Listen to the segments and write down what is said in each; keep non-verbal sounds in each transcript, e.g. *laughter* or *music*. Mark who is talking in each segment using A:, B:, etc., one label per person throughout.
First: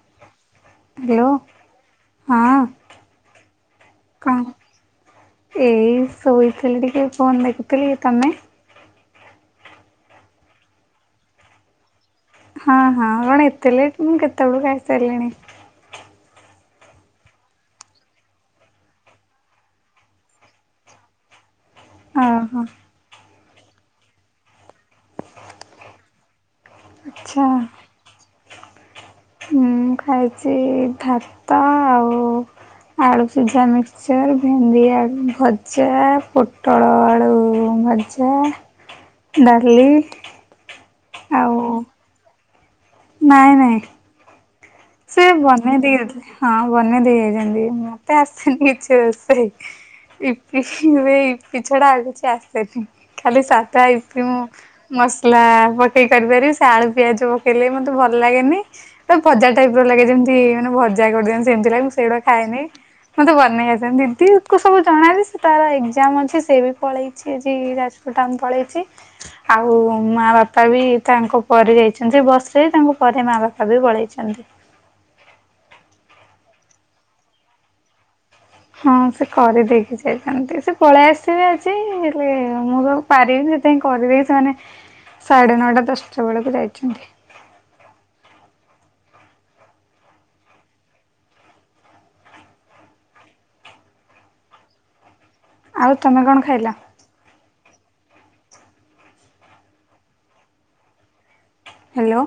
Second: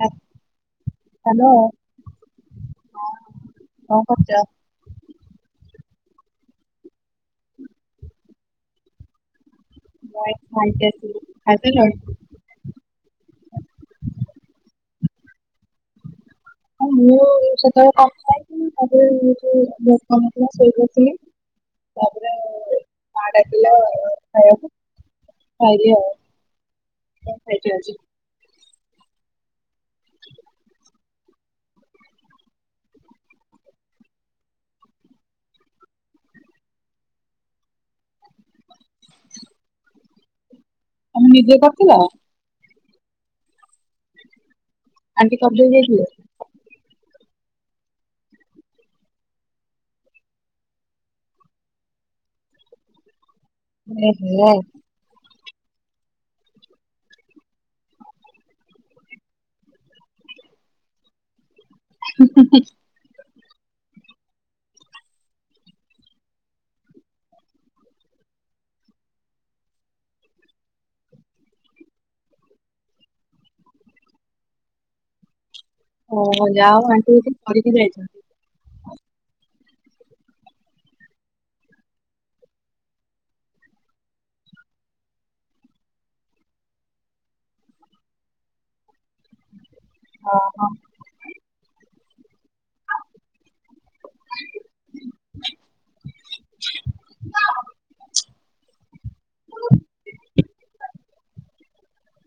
A: ହା-
B: ହ୍ୟାଲୋ ହଁ
A: କଣ କରୁଚ?
B: ଏଇ ଶୋଇଥିଲି ଟିକେ ଫୋନ୍ ଦେଖୁଥିଲି ତମେ?
A: *inaudible* ଖାଇ ସାରିଲଣି?
B: ହଁ ହଁ କଣ ଏତେ ଲେଟ ମୁଁ କେତେବେଳୁ ଖାଇସାରିଲିଣି।
A: ହଁ ମୁଁ ସେତେବେଳେ କଥା ହେଇଥିଲି ତାପରେ ଯୋଉ ବହୁତ୍ କାମଥିଲା ଶୋଇପଡିଥିଲି। *inaudible*
B: ଅ ହଁ।
A: *inaudible* ଖାଇଲି ଆଉ। ତୁ କଣ୍ ଖାଇବୁ
B: ଆଚ୍ଛା।
A: ଆଜି?
B: ମୁଁ ଖାଇଚି ଭାତ ଆଉ ଆଳୁ ସିଝା ମିକ୍ସଚର ଭେଣ୍ଡି ଆଳୁ ଭଜା ପୋଟଳ ଆଳୁ ଭଜ୍ ଜା ଡାଲି
A: ତମେ ନିଜେ
B: ଆଉ
A: କରିଥିଲ?
B: ନାଇଁ ନାଇଁ। ସେ
A: ଆଣ୍ଟି କରିଦେଇ
B: ବନେଇ ଦେଇ ଯାଇଥିଲେ ହଁ ବନେଇ ଦେଇ ଯାଇଚନ୍ତି ମତେ ଆସିନି କିଛି ରୋଷେଇ। ଇପି ଏବେ ଇପି ଛଡା ଆଉ କିଛି ଆସେନି ଖାଲି ସାଧା ଇପି ମୁଁ
A: ଏହେ
B: ମସଲା ପକେଇ କରିପାରିବି ସେ ଆଳୁ ପିଆଜ ପକେଇଲେ ବି ମତେ ଭଲ୍ ଲାଗେନି ତ ଭଜା ଟାଇପ୍ ର ଲାଗେ ଯେମିତି ମାନେ ଭଜା କରିଚନ୍ତି ସେମିତି ଲାଗେ ମୁଁ ସେଇଗୁଡା ଖାଏନି। ମତେ ବନେଇ ଆସେନି ଦିଦିକୁ ସବୁ ଜଣାଯେ ସେ ତାର ଏକ୍ଜାମ୍ ଅଛି ସେ ବି ପଳେଇଚି ଆଜି ଯାଜ୍ ପୁର୍ ଟାଉନ୍ ପଳେଇଚି। ଆଉ ମା ବାପା ବି ତାଙ୍କ ପରେ ଯାଇଚନ୍ତି ଯେ ବସରେ ତାଙ୍କ ପରେ ମା ବାପା ବି ପଳେଇଚନ୍ତି।
A: ଓହ ଯାହା ହଉ ଆଣ୍ଟି କିଛି କରିକି ଯାଇଛନ୍ତି।
B: ହଁ ସେ କରିଦେଇକି ଯାଇଥାନ୍ତି। ସେ ପଳେଇ ଆସିବେ ଆଜି ହେଲେ ମୋର ପାରିବିନି ସେଥିପାଇଁ କରିଦେଇକି ସେମାନେ ସାଢେ ନଅଟା ଦଶଟା ବେଳକୁ ଯାଇଚନ୍ତି।
A: ଓ ହଁ। *inaudible*
B: ଆଉ ତମେ କଣ ଖାଇଲ? ହାଲୋ।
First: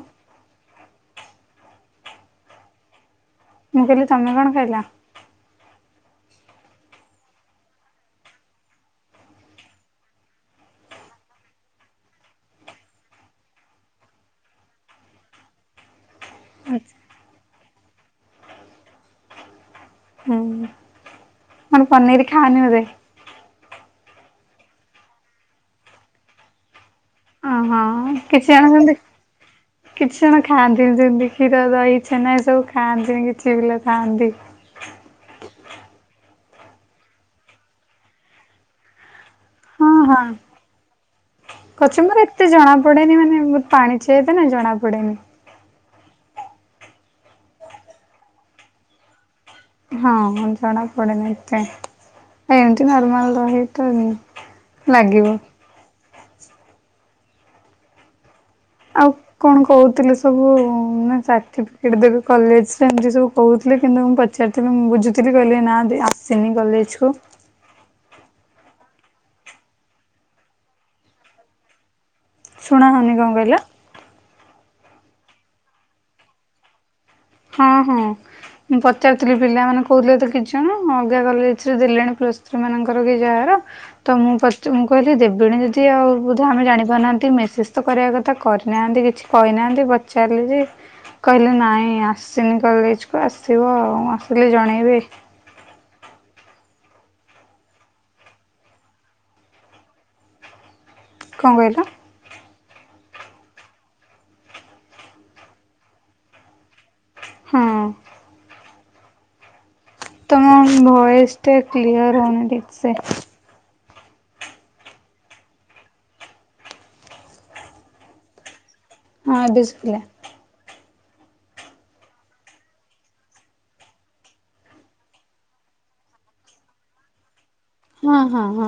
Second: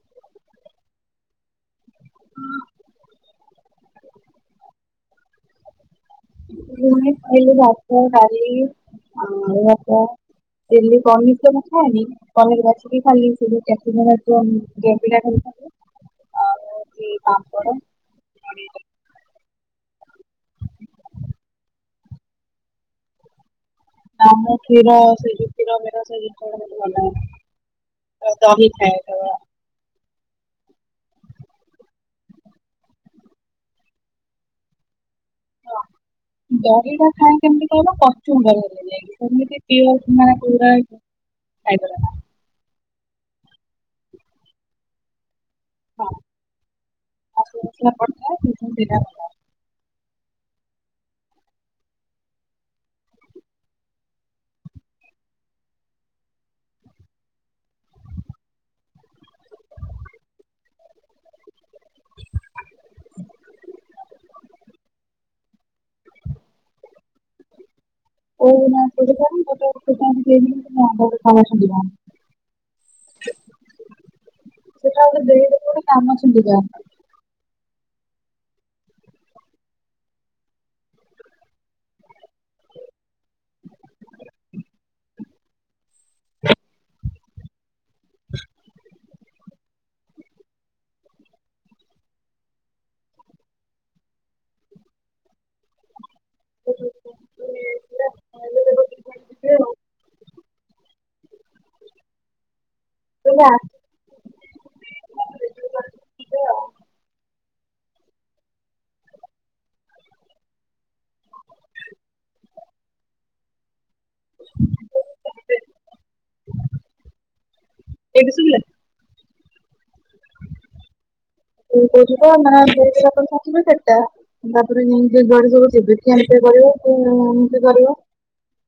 A: *inaudible*
B: ମୁଁ କହିଲି ତମେ କଣ ଖାଇଲ?
A: ମୁଁ ବି ଖାଇଲି ଭାତ ଡାଲି ଆଳୁଭଜା। ଚିଲି ପନିର୍ ତ ମୁଁ ଖାଏନି। ପନିର୍ ବାଛିକି ଖାଲି *unintelligible* ଆଉ ହଉଚି ପାମ୍ପଡ
B: ହୁଁ ମାନେ ପନିରି ଖାଅନି ବୋଧେ?
A: ନାଁ ମୁଁ କ୍ଷୀର ସେ ଯୋଉ କ୍ଷୀର ମିର ସେ ଜିନିଷଗୁଡା ମତେ ଭଲଲାଗେନି।
B: ଅଁ ହଁ କିଛି *inaudible* କିଛି ଜଣ ଖାଆନ୍ତିନି ଯେମିତି କ୍ଷୀର, ଦହି, ଛେନା ଏ ସବୁ ଖାଆନ୍ତିନି କିଛି ପିଲା ଥାଆନ୍ତି।
A: ହଁ ଦହିରା ଖାଏ କେମିତି କହିଲ କଚୁବର ବନେଇଲେ ଯାଇକି। ସେମିତି
B: ହଁ ହଁ
A: *unintelligible*
B: କଚୁମ୍ବର ଏତେ ଜଣା ପଡେନି ମାନେ ବହୁତ ପାଣିଚିଆ ଏତେ ନା ଜଣା ପଡେନି।
A: ହଁ *unintelligible*
B: ହଁ ଜଣା ପଡେନି ଏତେ। ଏମିତି ନର୍ମାଲ୍ ଦହି ତ ଲାଗିବ। ଆଉ କଣ କହୁଥିଲେ ସବୁ ନା ସାର୍ଟିଫିକେଟ୍ ଦେବେ କଲେଜ୍ ରେ ଏମିତି ସବୁ କହୁଥିଲେ କିନ୍ତୁ ମୁ ପ ପଚାରିଥିଲି ମୁଁ ବୁଝୁଥିଲି କହିଲେ ନା ଦେଇ ଆସିନି କଲେଜ୍ କୁ।
A: କଉ *unintelligible*
B: ଶୁଣାହଉନି କଣ କହିଲ?
A: ସେଇଟା ଗୋଟେ ଦେଇ ଦେଲେ ଗୋଟେ କାମଛିଣ୍ଡି ଯାନ୍ତା।
B: ହଁ ହଁ। ମୁଁ ପଚାରୁଥିଲି ପିଲାମାନେ କହୁଥିଲେ ତ କିଛି ଜଣ ଅଲଗା କଲେଜ୍ ରେ ଦେଲେଣି ପ୍ଲସ୍ ଥ୍ରୀ ମାନଙ୍କର କି ଯାହାର? ତ ମୁଁ ପ ମୁଁ କହିଲି ଦେବିଣୀଯଦି? କି ଆଉ ବୋଧେ ଆମେ ଜାଣିପାରୁନାହାନ୍ତି ମେସେଜ୍ ତ କରିବା କଥା କରିନାହାନ୍ତି କିଛି। କହିନାହାନ୍ତି ପଚାରିଲି ଯେ କହିଲେ ନାଇଁ ଆ? ସିନିକଲ କଲେଜ୍ କୁ ଆସିବ ଆଉ ଆସିଲେ ଜଣେଇବେ। କଣ କହିଲେ?
A: ବ ଆ। *inaudible*
B: ହଁ। ତମ ଭଏସ୍ ଟା କ୍ଲିୟର୍ ହଉନି ଠିକ୍ ସେ।
A: ଏବେ ସୁଵିଲା?
B: ହଁ ଏବେ ସୁବିଲା।
A: କଣ କହୁଥିଲ ନା ଦେଇଦେଲେ ଆପଣଙ୍କ ସାଠିପିକେଟ୍ ଟା? ତାପରେ ନେଇକି ଯୁଆଡେ ସବୁ ଯିବେ କି ଏମିତି କରିବ ଏମିତି କରିବ।
B: ହଁ ହଁ ହଁ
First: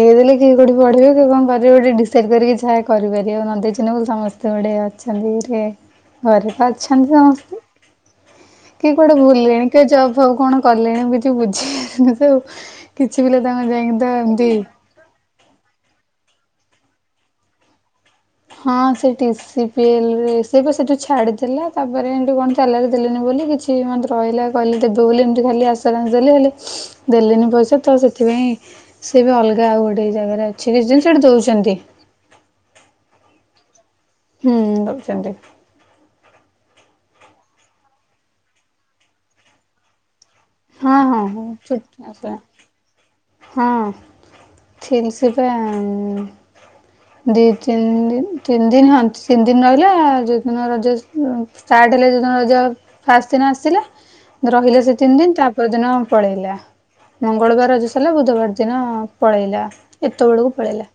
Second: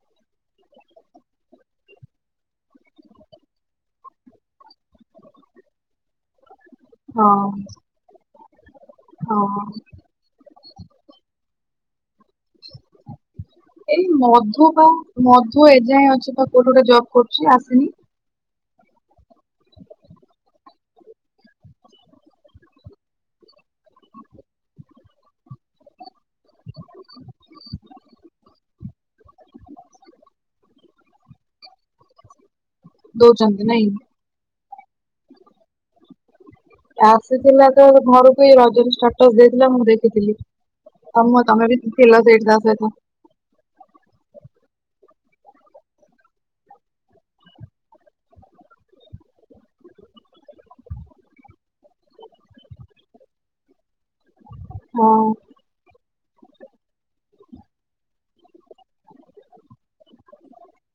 B: ଦେଇଦେଲେ କିଏ କୋଉଠି ପଢିବେ କିଏ କଣ କରିବ? ଗୋଟେ ଡିସାଇ କରିକି ଯ କରିପାରିବ ଆଉ ନ ଦେଇେଇ ସମସ୍ତେ ଗୋଟେ ଅଛନ୍ତି ସେ। ଘରପ ଅଛନ୍ତି ଆଉ
A: ହଁ।
B: କି କୁଆଡେ
A: ହଁ
B: ଭୁଲଣି କି ଜାଉ ଜାଉ କଣ? କଲେଣି ବୁଜି ବୁଝିି ସୁ?
A: ଏଇ ମଧୁ ବା? ମଧୁ ଏଯାଏଁ ଅଛି ବା କୋଉଠି ଗୋଟେ ଜବ କରୁଛି ଆସିନି।
B: ହଁ ସେ ସ ପିଲ ରେ ସେ ସେଠୁ ଛାଡିଦେଲା ତାପରେ ଏଠୁ କଣ ସାଲାର ଦେନି ବୋଲି କିଛି? କି ମତେ ରହିଲା କିଲେ ଦେବେ ବୋଲି ଏମିତି ଖାଲି ଆସ? ଦେ ହେଲେ ଦେଲିନି ପଇସା ତ ସେଥିପାଇଁ ସି ବି ଅଲଗା ଆଉ ଗୋଟେ ଜାଗାରେ ଅଛି। ରିଜିଷ୍ଟ ର ଦଉଛନ୍ତି।
A: ଦଉଛନ୍ତି ନାହିଁ।
B: ହୁଁ ଦଉଛନ୍ତି
A: ଆସିଥିଲା ତ ଘରକୁ ରଜନ ଷ୍ଟାଟସ ଦେଇଥିଲା ମୁଁ ଦେଖୁଥିଲି।
B: ହଁ ହଁ
A: ତମ
B: ହଁ
A: ତମେ
B: ଛୁଟି
A: ଥିଲ
B: ଆସିଲା
A: ସେଠି ତା ସହିତ।
B: ହଁ ଥିଲ ସେଠେ ଦି ତିନି ଦ ତିନି ଦିନ ହ ତିନି ଦିନ ରହିଲା ଯୋଉଦିନ ରଜ ଷ୍ଟାର୍ ହେଲେ ରଜ ଫାଷ୍ଟ ଦିନ ଆସିଲା ରହିଲେ ସେ ତିନି ଦିନ। ତା
A: ହଁ
B: ପରଦିନ ପଳେଇଲା। ମଙ୍ଗଳବାର ଆଜି ସାରିଲା ବୁଧବାର ଦିନ ପଳେଇଲା ଏତେବେଳକୁ ପଳେଇଲା।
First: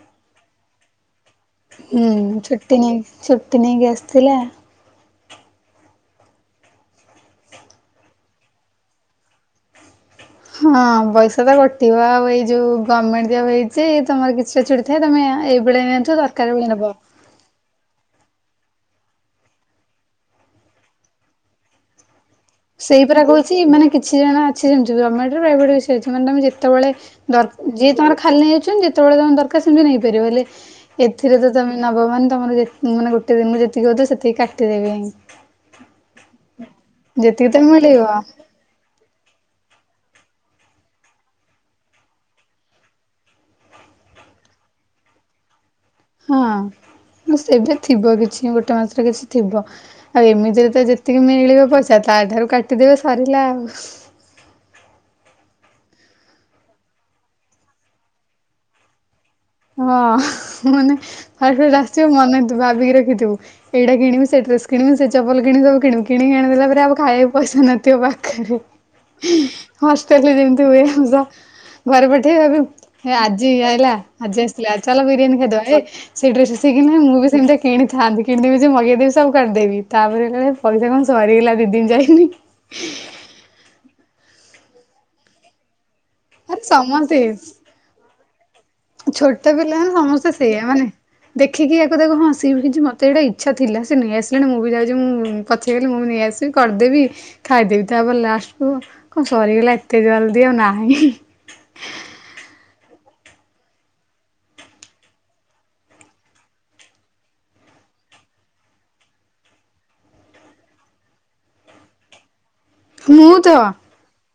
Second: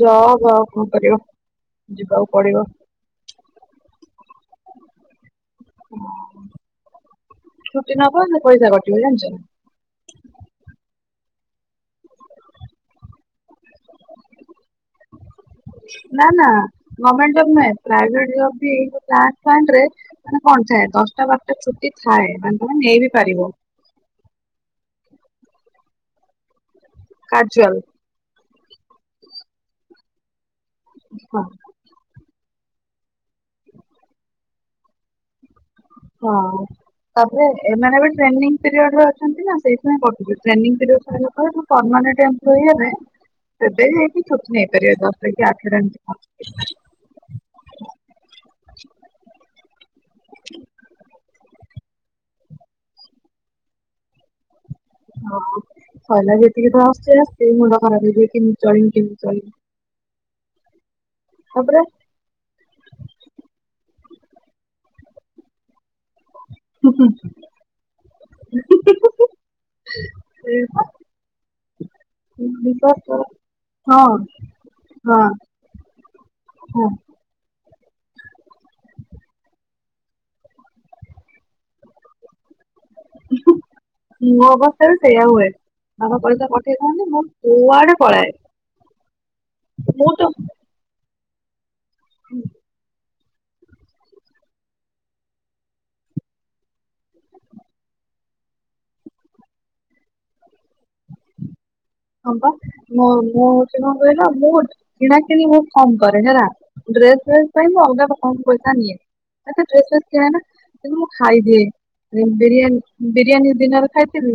A: ଯାଅ ଭ କଣ କରିବ।
B: ହୁଁ
A: ଯିବାକୁ ପଡିବ
B: ଛୁଟି ନିଅନ୍ତି ଛୁଟି ନେଇକି ଆସିଥିଲେ।
A: ଛୁଟି ନବ ନା ପଇସା କଟିବ ଜାଣିଛ।
B: ହଁ ପଇସା ତ କଟିବ ଆଉ ଏଇ ଯୋଉ ଗଭର୍ଣ୍ଣମେଣ୍ଟ ଜବ ହେଇଛି ତମର କିଛିଟା ଛୁଡ଼ି ଥାଏ ତମେ? ଏଇବେଳେ ନିଅନ୍ତୁ
A: ନା ନା
B: ଦରକାର ବେଳେ ନବ।
A: ଗଭର୍ଣମେଣ୍ଟ ଜବ ନୁହେଁ? ପରୀବାଟ ଜବ ବି ପ୍ଲାଣ୍ଟ ଫାଣ୍ଟ ରେ ମାନେ କଣ ଥାଏ ଦଶଟା ବାରଟା ଛୁଟି ଥାଏ ମାନେ? ତମେ ନେଇ
B: ସେଇ
A: ବିି
B: ପୁରା
A: ପାରିବ
B: କହୁଛି ମାନେ କିଛି ଜଣ ଆଛି ସେମିତି ଜମାେଟଭେଟ ମାନେ ତମେ ଯେତେବେଳେ? ଦର
A: କାଜୁଆଲ
B: ଯିଏ ତମର ଖାଲି ନେଇ ଅଛନ୍ତି ଯେତେବେଳେ ତମେ ଦରକାର ସେମିତି ନେଇପାରିବ ହେଲେ ଏଥିରେ
A: ହଁ
B: ତମେ? ନବ ମାନେ ତମର ମାନେ ଗୋଟେ ଦିନକୁ ଯେତିକି ହ ସେତିକି କାଟିଦେବି।
A: ହଁ ତାପରେ
B: ତ
A: ଏମାନେ
B: ମିଳିବ
A: ବି ଟ୍ରେନିଂ ପିରିଅଡ ରେ ଅଛନ୍ତି ନା ସେଇଥି ପାଇଁ କଟୁଛି ଟ୍ରେନିଂ ପିରିଅଡ ସରିଲା ପରେ ପର୍ମାନେଣ୍ଟ ଏପ୍ଲୋଇ ହେବେ ସେବେ ହେଇକିଛୁଟି ନେଇପାରିବା ଦଶଟା କି ଆଠଟା
B: ହଁ ସେବେ ଥିବ କିଛି ଗୋଟେ ମାସରେ କିଛି ଥିବ ଆଉ ଏମିତିରେ ତ ଯେତିକି ମିଳିବ ପଇସା ତା ଠାରୁ କାଟିଦେବେ ସରିଲା ଆଉ।
A: ହଁ କହୀଲା ଯେତିକି ତ ଆସେ ରା ମୁଣ୍ଡ ଖରାପ ହେଇଯିବ କେମିତି ଚଳିବି କେମିତି ଚଳିବି।
B: ହଁ ମାନେ ଭ
A: ତାପରେ
B: ରାସି ମନେ। ଭାବିକି ରଖିଥିବ ଏଇଟା କିଣିବି ସେ ଡ୍ରେସ କିଣିବି ସେ ଚପଲ କିଣିବି ସବୁ କିଣିବି କିଣିକି ଆଣି ଦେଲା ପ ଖାଇିଆ କୁ ପଇସା ନଥିବ ପାଖରେ ହଷ୍ଟେଲରେ
A: ଏ
B: ଯେମତି ହୁଏ ଶୌଚ। ଘରେ ପଠେଇ ଭବ
A: ବିଶ୍ୱାସ
B: ହେ
A: କର
B: ଆଜି ଆଇଲା
A: ହଁ
B: ଆଜି ଆସିଥିଲା ଚାଲ
A: ହଁ
B: ବିରିୟାନୀ ଖାଇଦବା ଏଇ ଡ୍ରେସି
A: ହଁ
B: ମୁଁ ବି ସେମିତି କିଣିବି। କିଣିଥାନ୍ତି କିଣିଦେବି ଯେ ମଗେଇଦେବି ସବୁ କରିଦେବି ତାପରେ ପଇସା କଣ ସରିଗଲା ଦି ଦିନ ଯାଇନି।
A: ମୋ ଅବସ୍ଥା ବି ସେଇୟା ହୁଏ। ବାବା ପଇସା
B: ଆରେ
A: ପଠେଇ ଥାନ୍ତି ମୋର
B: ସମସ୍ତେ
A: କୁଆଡେ ପଳାଏ।
B: ଛୋଟ ପିଲାମାନେ
A: ମୁଁ ତ
B: ସମସ୍ତେ ସେଇଆ ମାନେ ଦେଖିକି ଆକୁ ତାକୁ ଦେଖ ହଁ ସି ମତେ ତ ଏଇଟା ଇଚ୍ଛା ଥିଲା ସେ ନେଇ ଆସିଲାଣି ମୁଁ ବି ଯାଉଛି ମୁଁ ପାଚ୍ଚେ ମୁଁ ବି ନେଇ ଆସିଲି କରିଦେବି ଖାଇଦେବି ତାପରେ ଲାଷ୍ଟକୁ କଣ ସରିଗଲା ଏତେ ଜଲ୍ଦୀ ଆଉ ନାହିଁ।
A: ହଁ ବା ମୁ ମୁଁ ହଉଛି କଣ କହିଲ ମୁଁ କିଣା କିଣି ବହୁତ କମ କରେ ହେଲା। ଡ୍ରେସ ଫ୍ରେସ୍ ପାଇଁ ମୁ ଅଲଗା କମ୍ ପଇସା ନିଏ। ଆ ଡ୍ରେସ ଏତେ କିଣେନା କିନ୍ତୁ ମୁଁ ଖାଇଦିଏ ବିରିୟାନୀ।
B: ମୁଁ
A: ବିରିୟାନୀ
B: ତ
A: ଦିନର ଖାଇଥିଲି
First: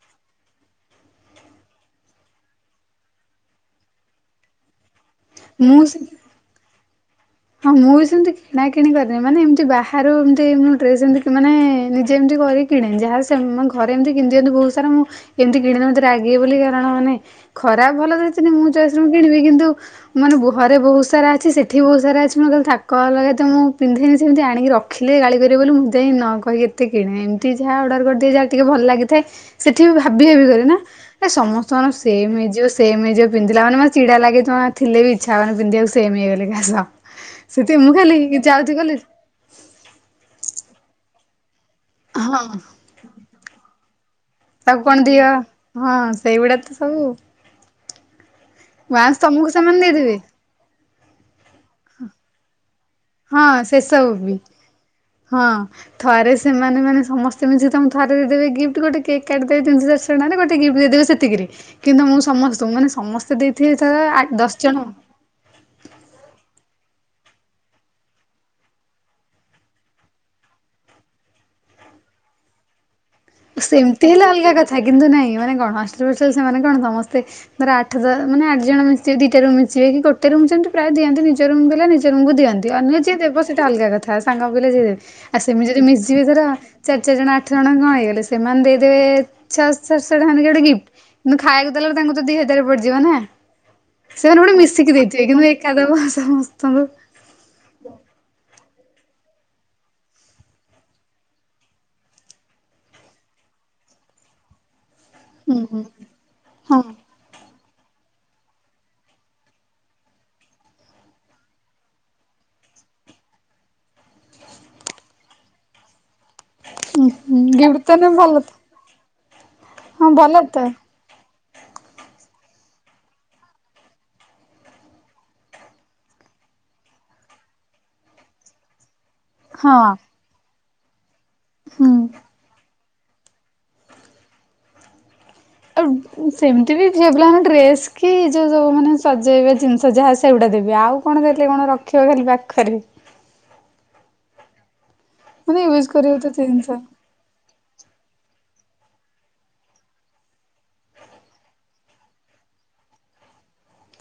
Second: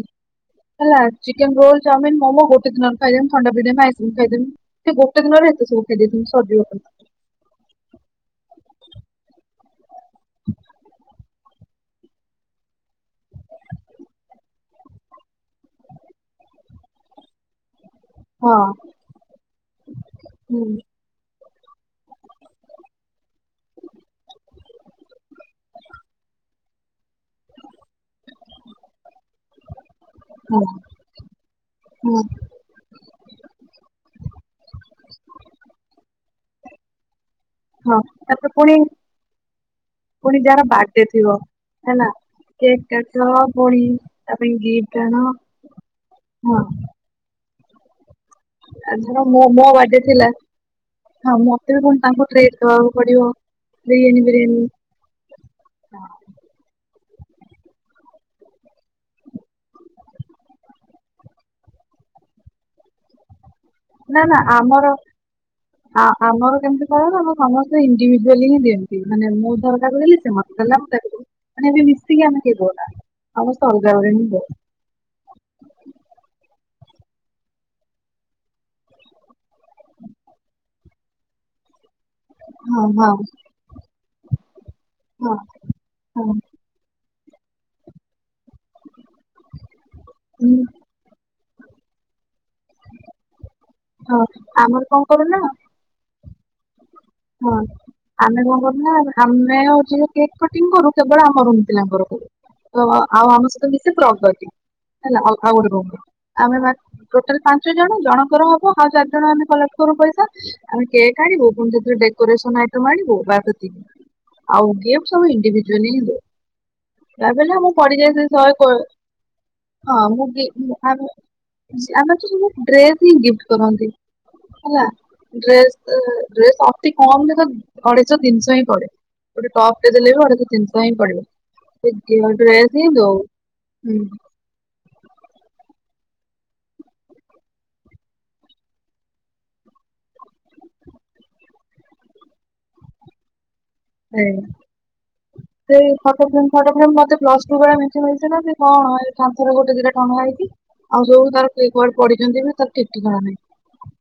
A: ହେଲା ଚିକେନ ରୋଲ ଚାଉମିିନ ମୋମୋ ବୋତେ ଦନାରେ ଖାଇଦନ ଥଣ୍ଡା ପିଦେବି ଆଇସକ୍ରିମ ଖାଇଦେବୀ ଗୋଟେ ଦିନରେ ସବୁ ଖାଇ
B: ମୁଁ
A: ଦେଇ ସରିଯିବ ପଇସା।
B: ହଁ ମୁଁ ବି ସେମିତି କିଣା କିିଣି କରିନି ମାନେ ଏମିତି ବାହାରୁ ଏମତି ଡ୍ରେସ ଏମତି ମାନେ ନିଜେ ଏମିତି କରିିକି କିଣି ଯାହା ଘରେ ଏମିତି କିଣି ଦିଅନ୍ତୁ ବହୁତ ସାରା ମୁଁ ଏମିତି କିଣିନି ମୋତେ ରାଗିବେ ବୋଲି କାରଣ ମାନେ ଖରାପ ଭଲରେଛିନି
A: ହଁ
B: ମୁଁ ଚୟସ ରେ ମୁଁ କିଣିବି କିନ୍ତୁ ମାନେ
A: ହୁଁ
B: ଘରେ ବହୁତ ସାରା ଅଛି ସେଠି ବି ବହୁତ ସାରା ଅଛି ଆଛ ମୁଁ କିଲ ତାକ ଅ ଲଗା ତ ମୁଁ ପିନ୍ଧିନନି ସେମିତି ଆଣିକି ରଖିଲି ଗାଳି କରିବ ବୋଲି ମୁଁ ଯାଇ ନ କହିକି। କେତେ କିଣେ ଏମିତି ଯାହା ଅର୍ଡର କରିଦିଏ ଯାହା ଟିକେ ଭଲ ଲାଗିଥାଏ ସେଠି ବି ଭାବି କି
A: ହଁ
B: କରେ ନା। ଏ ସମସ୍ତ ମାନ
A: ହଁ
B: ସେମ୍ ହେଇଯିବ। ସେମୋଉ ପିନ୍ଧିଲା ମାନ ମୋ ଚିଡା ଲାଗେ ତ ଥିଲେ ବି ଇଛା ହବନ ପିନ୍ଧିବାକୁ ସେମ ହେଇଗ ଘାସ।
A: ହଁ ତାପରେ ପୁଣି ପୁଣି ଯାହାର ବାର୍ଥଡେ ଥିବ ହେଲା
B: ହଁ।
A: କେକ୍ ଆଣ ତା ପାଇଁ
B: ତାକୁ କଣ
A: ଗିଫ୍ଟି ଆଣ
B: ଦିଅ ହଁ ସେଇଗୁଡା
A: ହଁ।
B: ତ ସବୁ ୱାନ୍ସ
A: ଆଜି ମୋ
B: ତମକୁ
A: ମୋ
B: ସେମାନେ
A: ବାର୍ଥଡେ
B: ଦେଇଦେବେ।
A: ଥିଲା। ହଁ ମତେ ବି କଣ ତାଙ୍କୁ ଡ୍ରେସ ଦେବାକୁ ପଡିବ।
B: ହଁ ସେସବୁ ବି ହଁ। ଥରେ ସେମାନେ ମାନେ ସମେସ୍ତେ ମିଶି ତମକୁ ଥରେ ଦେଇଦବେ ଗି୍ଫ୍ଟି ଗୋଟେ କେକ୍ କାଟିଦବି। ଗୋଟେ ଗିଫ୍ଟ ଦେଇଦେବେ ସେତିକି କିନ୍ତୁ ମୁଁ ସମସ୍ତଙ୍କୁ ମେ ସମସ୍ତେ ଦେଇ
A: ନା ନା ଆମର ଆ ଆମର କେମିତି କହ ଆମ ସମସ୍ତେ ଇଣ୍ଡିଭିଜୁଆଲି ହିଁ ଦିଅନ୍ତି ମାନେ ମୁଁ ତାଙ୍କୁ ଦେଲି ସେ ମତେ ଦେଲେ ସେ ମୁ ତା ମାନେ ଏବେ ମିଶିକି ଆମେ କେବ ନା ଆମ
B: ସେମିତି
A: ଅଲଗାରେ
B: ହେଲେ
A: ହବ
B: ଅଲଗା କିନ୍ତୁ ନାହିଁ ମାନେ କଣ ହଷ୍ଟଲ ଫଷ୍ଟଲ ସେମାନେ କଣ ସମସ୍ତେ ଧର ଆଠ ମାନେ ଆଠ ଜଣ ମିଶିବ ଦିଟା ରୁମ୍ ମିଶିବେ କି ଗୋଟେ ରୁମ ସେମିତିାୟ ଦିନ୍ତି ନିଜ ରୁମ୍ କୁ ଦିଅନ୍ତି
A: ହଁ
B: ନୁହେ
A: ହଁ
B: ଯିଏ ଦେବ ସେଇଟା ଅଲଗା କଥା ସାଙ୍ଗ ପିଲା ଯିଏ ଦେବବେ ଆଉ ସେମିତି ଯଦି
A: ହଁ
B: ମିଶଯିବି ଧର ଚାରି ଚାରି ଜଣ ଆଠ ଜଣ କଣ ହେଇଗଲେ ସେମାନେ ଦେଇଦେବେ ଛଅ ସାତଶହ ଖାନ
A: ହଁ
B: ଗୋଟେ ଗିଫ୍ଟ କିନ୍ତୁ ଖାଇବାକୁ ଦେଲାବେଳେ ତାଙ୍କୁ ତ ଦି ହଜାର ପଡିଯିବ ନା
A: ହଁ
B: ସେମାନେ ଗୋଟେ
A: ଆମର
B: ମିଶିକି
A: କଣ
B: ଦେଇଥିବେ
A: କରୁନା
B: କିନ୍ତୁ କେଦ ଭ ସମସ୍ତଙ୍କୁ।
A: ହଁ। ଆମେ କଣ କରୁନା ଆମେ ହଉଚି କେକ୍ କଟିଂ କରୁ କେବଳ ଆମ ରୁମ୍ ପିଲାଙ୍କର କରୁ। ଆଉ ଆମ ସହିତ ମିଶେ ପ୍ରଗତି। ହେଲା ଆଉ
B: ହୁଁ
A: ଗୋଟେ
B: ହୁଁ
A: ରୁମ୍ ପିଲା। ଆମେ ପା
B: ହଁ
A: ଟୋଟାଲ୍ ପାଞ୍ଚ ଜଣ ଜଣଙ୍କର ହବ, ଆଉ ଚାରି ଜଣ ଆମେ କଲେକ୍ଟ କରୁ ପଇସା। ଆମେ କେକ୍ ଆଣିବୁ, ପୁଣି ଯ ଡେକୋରେସନ୍ ଆଇଟମ୍ ଆଣିବୁ ବାସ୍ ସେତିକି। ଆଉ ଗିଫ୍ଟ ସବୁ ଇଣ୍ଡିଭିଜୁଆଲି ହିଁ ଦଉ। ଯାହା ବି ହେଲେ ଆମକୁ
B: ଗିଫ୍ଟ ତ ନେ
A: ପଡିଯାଏ ସେ
B: ଭଲ ତ
A: ଶହେ *unintelligible* ହଁ ମୁଁ
B: ଭଲ
A: ବି
B: ତ
A: ଆମେ ଆମେ ତ ସବୁ ଡ୍ରେସ୍ ହିଁ ଗିଫ୍ଟ କରନ୍ତି। ହେଲା, ଡ୍ରେସ୍ ଡ୍ରେସ୍ ଅତି କମ୍ ରେ ତ ଅଢ଼େଇଶହ ତିନିଶହ ପଡ଼େ। ଗୋଟେ
B: ହଁ
A: ଟପ୍ ଟେ ଦେଲେ ଅଢ଼େଇଶହ ତିନିଶହ ହିଁ ପଡିବ।
B: ହୁଁ
A: ଟ୍ରେସ୍ ହିଁ ଦଉ। ହୁଁ।
B: ଆଉ ସେମିତି ବି ଝିଅ ପିଲା ମାନେ ଡ୍ରେସ୍ କି ଯଉ ଯଉ ମାନେ ସଜେଇବା ଜିନିଷ ଯାହା ସେଗୁଡ଼ା ଦେବେ। ଆଉ କଣ ଦେଲେ କଣ ରଖିବ ଖାଲି ପାଖରେ।
A: ସେଇଆ।
B: ମାନେ ୟୁଜ୍
A: ସେଇ
B: କରିବ
A: ଫଟୋ
B: ତ
A: ଫ୍ରେମ୍
B: ଜିନିଷ।
A: ଫଟୋ ଫ୍ରେମ୍ ମତେ ପ୍ଲ ଟୁ ବେଳେ ମେଞ୍ଚେ ମିଳିଥିଲା ଯେ କଣ ଏଇ କାନ୍ଥରେ ଗୋଟେ ଦିଟା ରେ ଟଣା ହେଇଚି। ଆଉ ଯୋଉ ତାର କିଏ କୁଆଡେ ପଢିଛନ୍ତି ଯେ ତାର ଠିକ୍ ଠିକଣା ନାହିଁ।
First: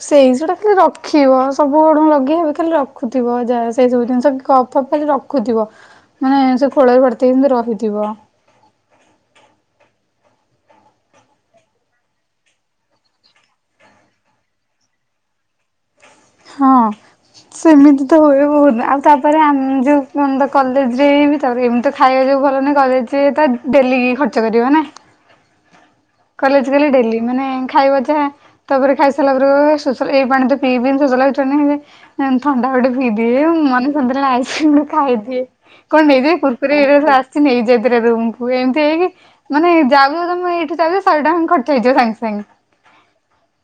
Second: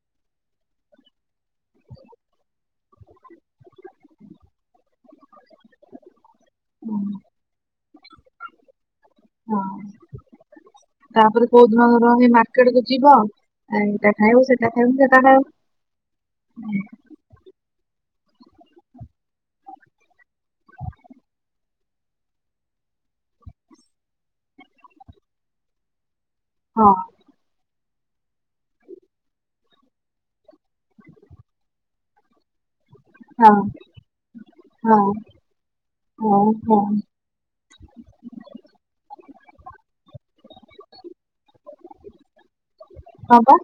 B: ସେଇ ସେଟା ଖାଲି ରଖିବ। ସବୁ *unintelligible* ଖାଲି ରଖୁଥିବ ଯାହା, ସେଇ ସବୁ ଜିନିଷ କପ୍ ଫପ୍ ଖାଲି ର ରଖୁଥିବ। ମାନେ ସେ ଖୋଳରେ ଭର୍ତ୍ତି ହେଇକି ରହିଥିବ।
A: ହଁ। ତାପରେ କୋଉ ଦିନ ଧର ହେଇ ମାର୍କେଟକୁୁ ଯିବ ଆଉ ଏଇଟା ଖାଇବୁ ସେଟା ଖାଇବୁ ସେଟା ଖାଇବୁ।
B: ହଁ। ସେମିତି ତ ହୁଏ ବହୁତ୍। ଆଉ ତାପରେ ଆମ ଯୋଉ କଲେଜ୍ ରେ ତାପରେ ଏମିତି ତ ଖାଇବା ଯଉ ଭଲ ନାହିଁ କଲେଜ୍ ରେ ତ ଡେଲି ଖର୍ଚ୍ଚ କରିବ ନା। କଲେଜ ଗଲେ
A: ହଁ
B: ଡେଲି। ମାନେ ଖାଇବା ଯାହା। ତାପରେ ଖାଇ ସାରିଲା ପରେ କହିବ ଏଇ ପାଣି ତ ପିଇବିନି ଶୋସ। *unintelligible* ନାଇଁ ମୁଁ ଥଣ୍ଡା ଗୋଟେ ପି ଇଦିଏ।
A: ହଁ
B: ମନେ ଶାନ୍ତି ହେଲେ ଆଇସ୍କ୍ରିମ୍ ଗୋଟେ
A: ହଁ
B: ଖାଇଦିଏ। କଣ ନେଇଯିବି
A: ହଁ
B: କୁର୍ କୁରି।
A: ହଁ
B: *unintelligible* ସେ ନେଇଯାଇଥିଲେ ରୁମକୁ ଏମିତି ହେଇକି ମାନେ ଯାଉ *unintelligible* ଶହେ ଟଙ୍କା ଖର୍ଚ୍ଚ ହେଇଯିବ ସାଙ୍ଗେ ସାଙ୍ଗେ।
A: ହଁ ପା।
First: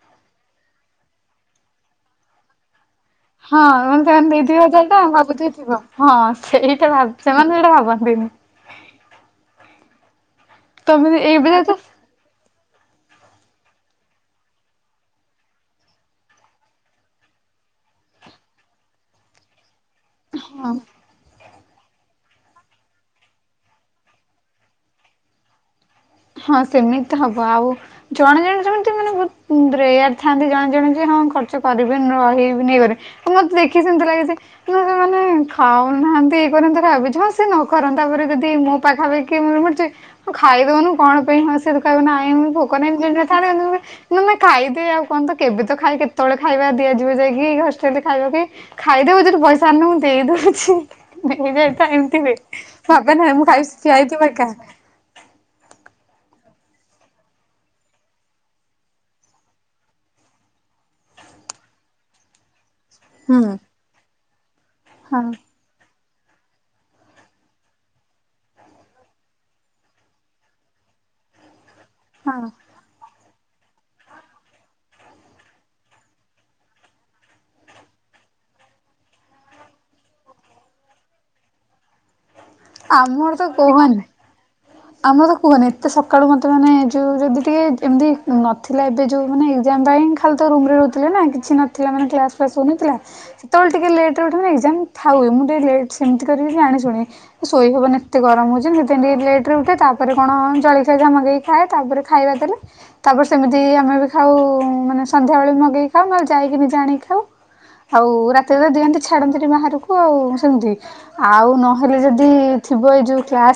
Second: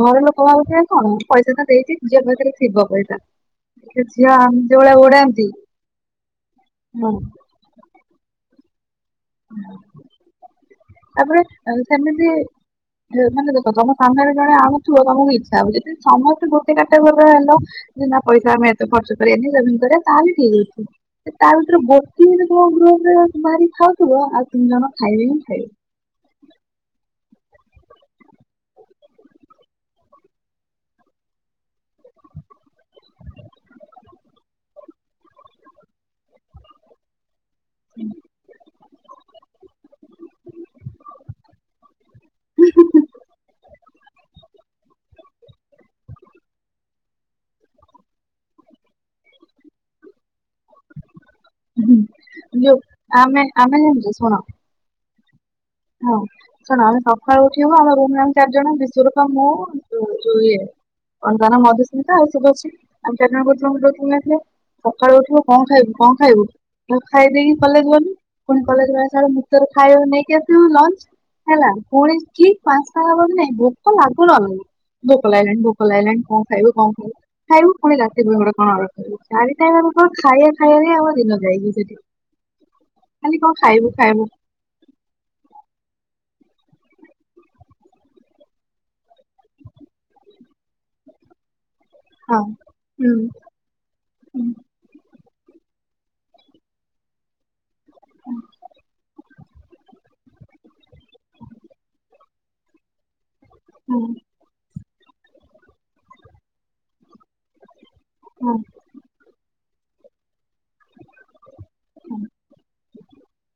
A: ଘର ଲୋକ ଭାବୁଥିବେ କଣ ମୁଁ ପଇସା ତ ଦେଇଚି ଝିଅ ପାଖରେ ଥିବ ପଇସା।
B: ହଁ ସେମାନେ
A: ଝିଅ
B: ଦେଇଥିବେ
A: ଯୋଉ
B: ହଜାରେ
A: ଭଳିଆ
B: ଟଙ୍କା
A: ଗୋଡାନ୍ତି
B: ଭାବୁଥିବେ ଥିବ। ହଁ ସେଇଟା
A: ହଁ
B: ସେମାନେ ସେଇଟା ଭାବନ୍ତିନି। ତମେ
A: ତାପରେ।
B: ଏବେ ଯାଉଛ
A: *unintelligible* ମାନେ ଦେଖ ତମ ସାମ୍ନା ରେ ଜଣେ ଆଣୁଥିବ ତମକୁ ଇଚ୍ଛା ହବ। ସମସ୍ତେ ଗୋଟେ କାଟଗୋରୀ ର ହେଲ ନା ପଇସା ଆମେ ଏତେ ଖର୍ଚ୍ଚ କରିବାନି ସେ ଭିତରେ ତାହେଲେ ଠିକ୍ ଅଛି। ତା ଭିତରେ ଗୋଟିଏ ବି ତମ ଗ୍ରୁପ୍ ରେ ବାହାରି ଖାଉଥିବ, ଆଉ ତିନି ଜଣ ଖାଇବେ ହିଁ ଖାଇବେ।
B: ହଁ ସେମିତି ତ ହବ। ଆଉ ଜଣେ ଜଣେ ସେମିତି ମାନେ ବହୁତ ରେୟାର ଥାନ୍ତି ଜଣେ ଜଣେ ଯେ ହଁ ଖର୍ଚ୍ଚ କରିବେ *unintelligible* ଇଏ କରିବି। ମତେ ଦେଖି ସେମିତି ଲାଗେ ଯେ କିଲୋ ସେମାନେ ଖାଉନାହାନ୍ତି ଇଏ। *unintelligible* ସେ ନ କରନ୍ତୁ। ତାପରେ ଯଦି ମୋ ପାଖାପାଖି କିଏ ରୁହନ୍ତେ ତୁ ଖାଇଦଉନୁ କଣ ପାଇଁ ସେ ହେଠୁ କହିବ ନାଇଁ ଭୋକ ନାହିଁ। *unintelligible* ଖାଇଦେ ଆଉ କଣ ତ କେବେ ତ ଖାଇ କେତେବେଳେ ଖାଇବା ଦି ଦିଆଯିବ ଯାଇକି ହଷ୍ଟେଲରେ ଖାଇବାକୁ, ଖାଇଦବୁ ଯଦି ପଇସା ଆଣିନୁ ମୁଁ ଦେଇଦଉଛି। ଦିନେ ଦିନେ ତ ଏମିତି ହୁଏ
A: ଯୋଉ
B: ଭାବେନା
A: ଆମେ
B: ମୁଁ ଖାଇବି ସିଏ
A: ଆମେ
B: ଠିଆ
A: ଜାଣିଛୁ
B: ହେଇଥିବ
A: ଶୁଣ
B: ଏକା।
A: ହଁ ଶୁଣ, ଆମେ ସକାଳୁ ଉଠିବୁ ଆମ ରୁମ୍ ରେ ଆମେ ଚାରି ଜଣ ବିଶ୍ଵରୂପା, ମୁଁ ଯୋଉ ଇଏ କଣ ତା ନା ମଧୁସ୍ମିତା ଆଉ ଶୁଭଶ୍ରୀ। ଆମ ଚାରିଜଣ
B: ହୁଁ।
A: ରହୁଥିଲୁ ଗୋଟେ ରୁମ୍ ରେ ସକାଳୁ
B: ହଁ।
A: ଉଠିବୁ କଣ କଣ ଖାଇବୁ କଣ ଖାଇବୁ ଖାଇ ମୁଁ ଖାଇଦେଇକି କଲେଜ୍ ଗଲି ପୁଣି କଲେଜରୁ ଆସିଲା ବେଳେ ମୁଁ ତ ଖାଇବା ନେଇକି ଆସ୍ ଲଞ୍ଚ୍ ହେଲା ପୁଣି
B: ହଁ
A: ଉଠିକି ପାଞ୍ଚ୍ ଟା ହବକି ନାଇଁ ଭୋକ ଲାଗୁ ନ ଲାଗୁ ଭୋକ ଲାଗିଲାଣି ଭୋକ ଲାଗିଲାଣି କଣ ଖାଇବି କଣ ଖାଇବୁ। ଖାଇିବୁ ପୁଣି ରାତି ପାଇଁ କଣ ଅଡର୍ ଚାରିଟା ଯାକ ଖାଇବା ଖାଇବା ହିଁ ଆମ ଦିନ ଯାଇଚି ସେଠି। ଖାଲି
B: ଆମର ତ
A: କଣ ଖାଇବୁ
B: କୁହନି।
A: ଖାଇବୁ
B: ଆମର ତ କୁହନି ଏତେ ସକାଳୁ ମତେ ମାନେ ଏ ଯୋଉ ଯଦି ଟିକେ ଯଦି ନ ଥିଲା ଏବେ ଯୋଉ ମାନେ ଏକ୍ଜାମ ପାଇଁ ଖାଲି ତ ରୁମ୍ ରେ ରହୁଥିଲେ ନା କିଛି ନଥିଲା ମାନେ କ୍ଲାସ୍
A: ହଁ
B: ଫ୍ଲାସ୍ ହଉନଥିଲା।
A: ହୁଁ
B: ସେତେବେଳେ ଟିକେ ଲେଟ୍ ରେ ଉଠେ ଏକ୍ଜାମ୍ ଥାଉ ଏମିତି ଲେଟ୍ ରେ ସେମିତି କରିକି ଜାଣି ଶୁଣି ଶୋଇ ହେବନି ଏତେ ଗରମ ହଉଚି ସେଥିପାଇଁ ଟିକେ ଲେଟ୍ ରେ ଉଠେ ତ ତାପ୍ ତା ପରେ କଣ ଜଳଖିଆ ଯାହା ମଗେଇକି ଖାଏ ତାପରେ ଖାଇବା କରେ। ତାପରେ ସେମିତି ଆମେ
A: ହୁଁ
B: ବି ଖାଉ ମାନେ ସନ୍ଧ୍ୟାବେେଳେ ମଗେଇକି ଖାଉ ନହେଲେ ଯାଇକି ନିଜେ ଆଣିକି ଖାଉ। ଆଉ
A: ହଁ।
B: ରାତିରେ ଦିଅନ୍ତି ଛାଡନ୍ତି ବାହାରକୁ ଆଉ ସେମିତି ଆଉ ନହେଲେ ଯଦି ଥିବ ଏଇ ଯୋଉ କ୍ଲାସ୍